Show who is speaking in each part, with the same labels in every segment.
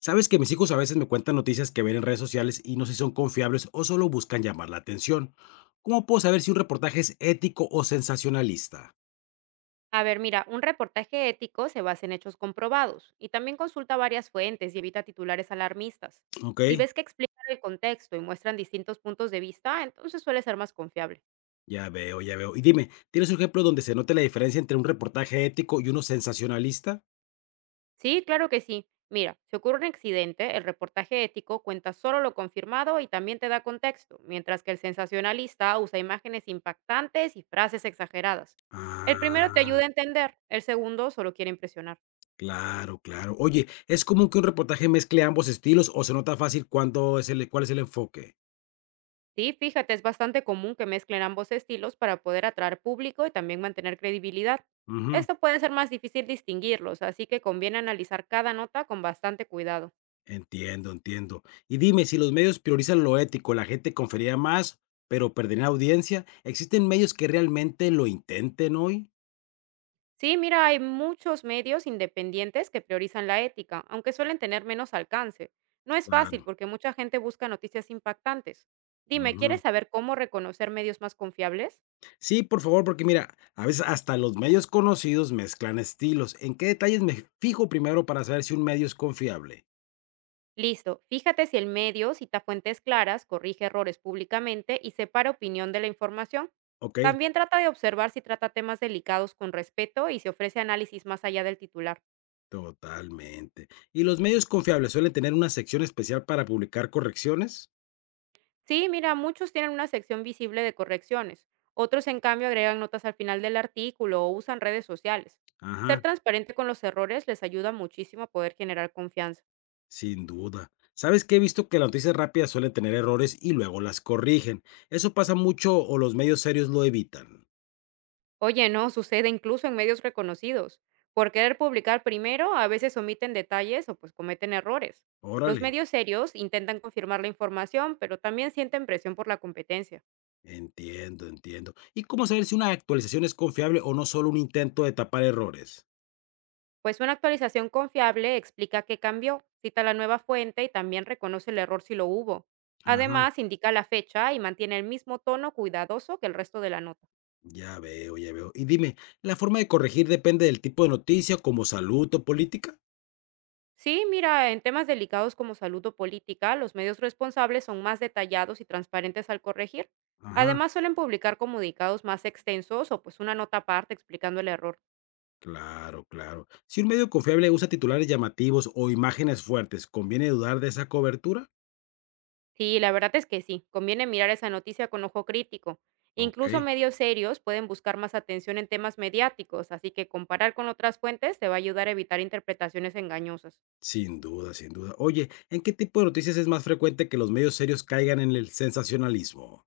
Speaker 1: Sabes que mis hijos a veces me cuentan noticias que ven en redes sociales y no sé si son confiables o solo buscan llamar la atención. ¿Cómo puedo saber si un reportaje es ético o sensacionalista?
Speaker 2: A ver, mira, un reportaje ético se basa en hechos comprobados y también consulta varias fuentes y evita titulares alarmistas.
Speaker 1: Ok,
Speaker 2: Si ves que explican el contexto y muestran distintos puntos de vista, entonces suele ser más confiable.
Speaker 1: ya veo, ya veo. Y dime, ¿tienes un ejemplo donde se note la diferencia entre un reportaje ético y uno sensacionalista?
Speaker 2: Sí, claro que sí. Mira, si ocurre un accidente, el reportaje ético cuenta solo lo confirmado y también te da contexto, mientras que el sensacionalista usa imágenes impactantes y frases exageradas. El primero te ayuda
Speaker 1: Ah,
Speaker 2: a entender, el segundo solo quiere impresionar.
Speaker 1: claro, claro. Oye, ¿es común que un reportaje mezcle ambos estilos o se nota fácil cuándo es cuál es el enfoque?
Speaker 2: Sí, fíjate, es bastante común que mezclen ambos estilos para poder atraer público y también mantener credibilidad.
Speaker 1: Ujú.
Speaker 2: Esto puede ser más difícil distinguirlos, así que conviene analizar cada nota con bastante cuidado.
Speaker 1: Entiendo, entiendo. Y dime, si los medios priorizan lo ético, la gente confería más, pero perdería audiencia. ¿Existen medios que realmente lo intenten hoy?
Speaker 2: Sí, mira, hay muchos medios independientes que priorizan la ética, aunque suelen tener menos alcance. No es fácil
Speaker 1: Claro.
Speaker 2: porque mucha gente busca noticias impactantes. Dime,
Speaker 1: Ujú.
Speaker 2: ¿quieres saber cómo reconocer medios más confiables?
Speaker 1: Sí, por favor, porque mira, a veces hasta los medios conocidos mezclan estilos. ¿En qué detalles me fijo primero para saber si un medio es confiable?
Speaker 2: Listo, fíjate si el medio cita fuentes claras, corrige errores públicamente y separa opinión de la información.
Speaker 1: Ok,
Speaker 2: También trata de observar si trata temas delicados con respeto y si ofrece análisis más allá del titular.
Speaker 1: totalmente. ¿Y los medios confiables suelen tener una sección especial para publicar correcciones?
Speaker 2: Sí, mira, muchos tienen una sección visible de correcciones, otros en cambio agregan notas al final del artículo o usan redes sociales. Ser
Speaker 1: Ajá.
Speaker 2: transparente con los errores les ayuda muchísimo a poder generar confianza.
Speaker 1: Sin duda. ¿Sabes qué? He visto que las noticias rápidas suelen tener errores y luego las corrigen. ¿Eso pasa mucho o los medios serios lo evitan?
Speaker 2: Oye, no, sucede incluso en medios reconocidos. Por querer publicar primero, a veces omiten detalles o pues cometen errores. Los
Speaker 1: Órale,
Speaker 2: medios serios intentan confirmar la información, pero también sienten presión por la competencia.
Speaker 1: entiendo, entiendo. ¿Y cómo saber si una actualización es confiable o no solo un intento de tapar errores?
Speaker 2: Pues una actualización confiable explica qué cambió, cita la nueva fuente y también reconoce el error si lo hubo.
Speaker 1: Ajá,
Speaker 2: Además, indica la fecha y mantiene el mismo tono cuidadoso que el resto de la nota.
Speaker 1: ya veo, ya veo. Y dime, ¿la forma de corregir depende del tipo de noticia, como salud o política?
Speaker 2: Sí, mira, en temas delicados como salud o política, los medios responsables son más detallados y transparentes al corregir.
Speaker 1: Ajá,
Speaker 2: Además, suelen publicar comunicados más extensos o pues una nota aparte explicando el error.
Speaker 1: claro, claro. Si un medio confiable usa titulares llamativos o imágenes fuertes, ¿conviene dudar de esa cobertura?
Speaker 2: Sí, la verdad es que sí, conviene mirar esa noticia con ojo crítico.
Speaker 1: Ok.
Speaker 2: Incluso medios serios pueden buscar más atención en temas mediáticos, así que comparar con otras fuentes te va a ayudar a evitar interpretaciones engañosas.
Speaker 1: Sin duda, sin duda. Oye, ¿en qué tipo de noticias es más frecuente que los medios serios caigan en el sensacionalismo?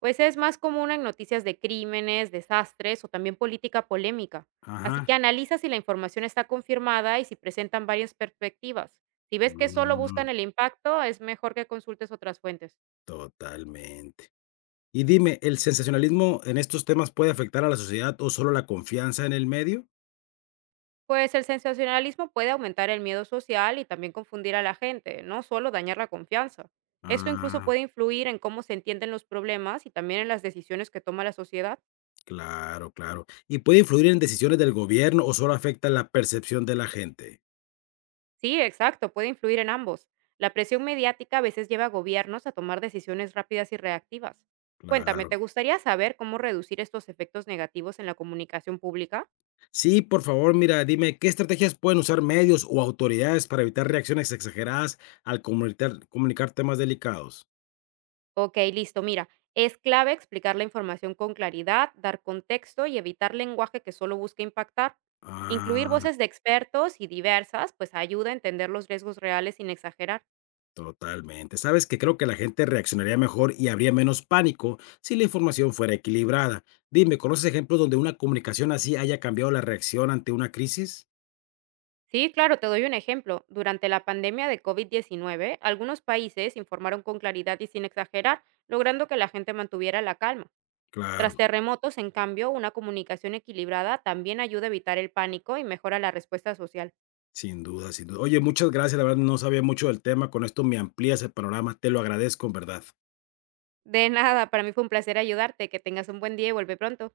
Speaker 2: Pues es más común en noticias de crímenes, desastres o también política polémica. Así
Speaker 1: Ajá.
Speaker 2: que analiza si la información está confirmada y si presentan varias perspectivas. Si ves que solo
Speaker 1: Mm,
Speaker 2: buscan el impacto, es mejor que consultes otras fuentes.
Speaker 1: totalmente. Y dime, ¿el sensacionalismo en estos temas puede afectar a la sociedad o solo la confianza en el medio?
Speaker 2: Pues el sensacionalismo puede aumentar el miedo social y también confundir a la gente, no solo dañar la confianza. Esto incluso
Speaker 1: Ah,
Speaker 2: puede influir en cómo se entienden los problemas y también en las decisiones que toma la sociedad.
Speaker 1: claro, claro. ¿Y puede influir en decisiones del gobierno o solo afecta la percepción de la gente?
Speaker 2: Sí, exacto, puede influir en ambos. La presión mediática a veces lleva a gobiernos a tomar decisiones rápidas y reactivas. Cuéntame, ¿te
Speaker 1: Claro.
Speaker 2: gustaría saber cómo reducir estos efectos negativos en la comunicación pública?
Speaker 1: Sí, por favor, mira, dime, ¿qué estrategias pueden usar medios o autoridades para evitar reacciones exageradas al comunicar temas delicados?
Speaker 2: Ok, listo, mira, es clave explicar la información con claridad, dar contexto y evitar lenguaje que solo busque impactar. Incluir
Speaker 1: Ah,
Speaker 2: voces de expertos y diversas, pues ayuda a entender los riesgos reales sin exagerar.
Speaker 1: totalmente. Sabes que creo que la gente reaccionaría mejor y habría menos pánico si la información fuera equilibrada. Dime, ¿conoces ejemplos donde una comunicación así haya cambiado la reacción ante una crisis?
Speaker 2: Sí, claro, te doy un ejemplo. Durante la pandemia de COVID-19, algunos países informaron con claridad y sin exagerar, logrando que la gente mantuviera la calma. Tras
Speaker 1: Claro,
Speaker 2: terremotos, en cambio, una comunicación equilibrada también ayuda a evitar el pánico y mejora la respuesta social.
Speaker 1: sin duda, sin duda. Oye, muchas gracias. La verdad no sabía mucho del tema. Con esto me amplías el panorama. Te lo agradezco, en verdad.
Speaker 2: De nada, para mí fue un placer ayudarte. Que tengas un buen día y vuelve pronto.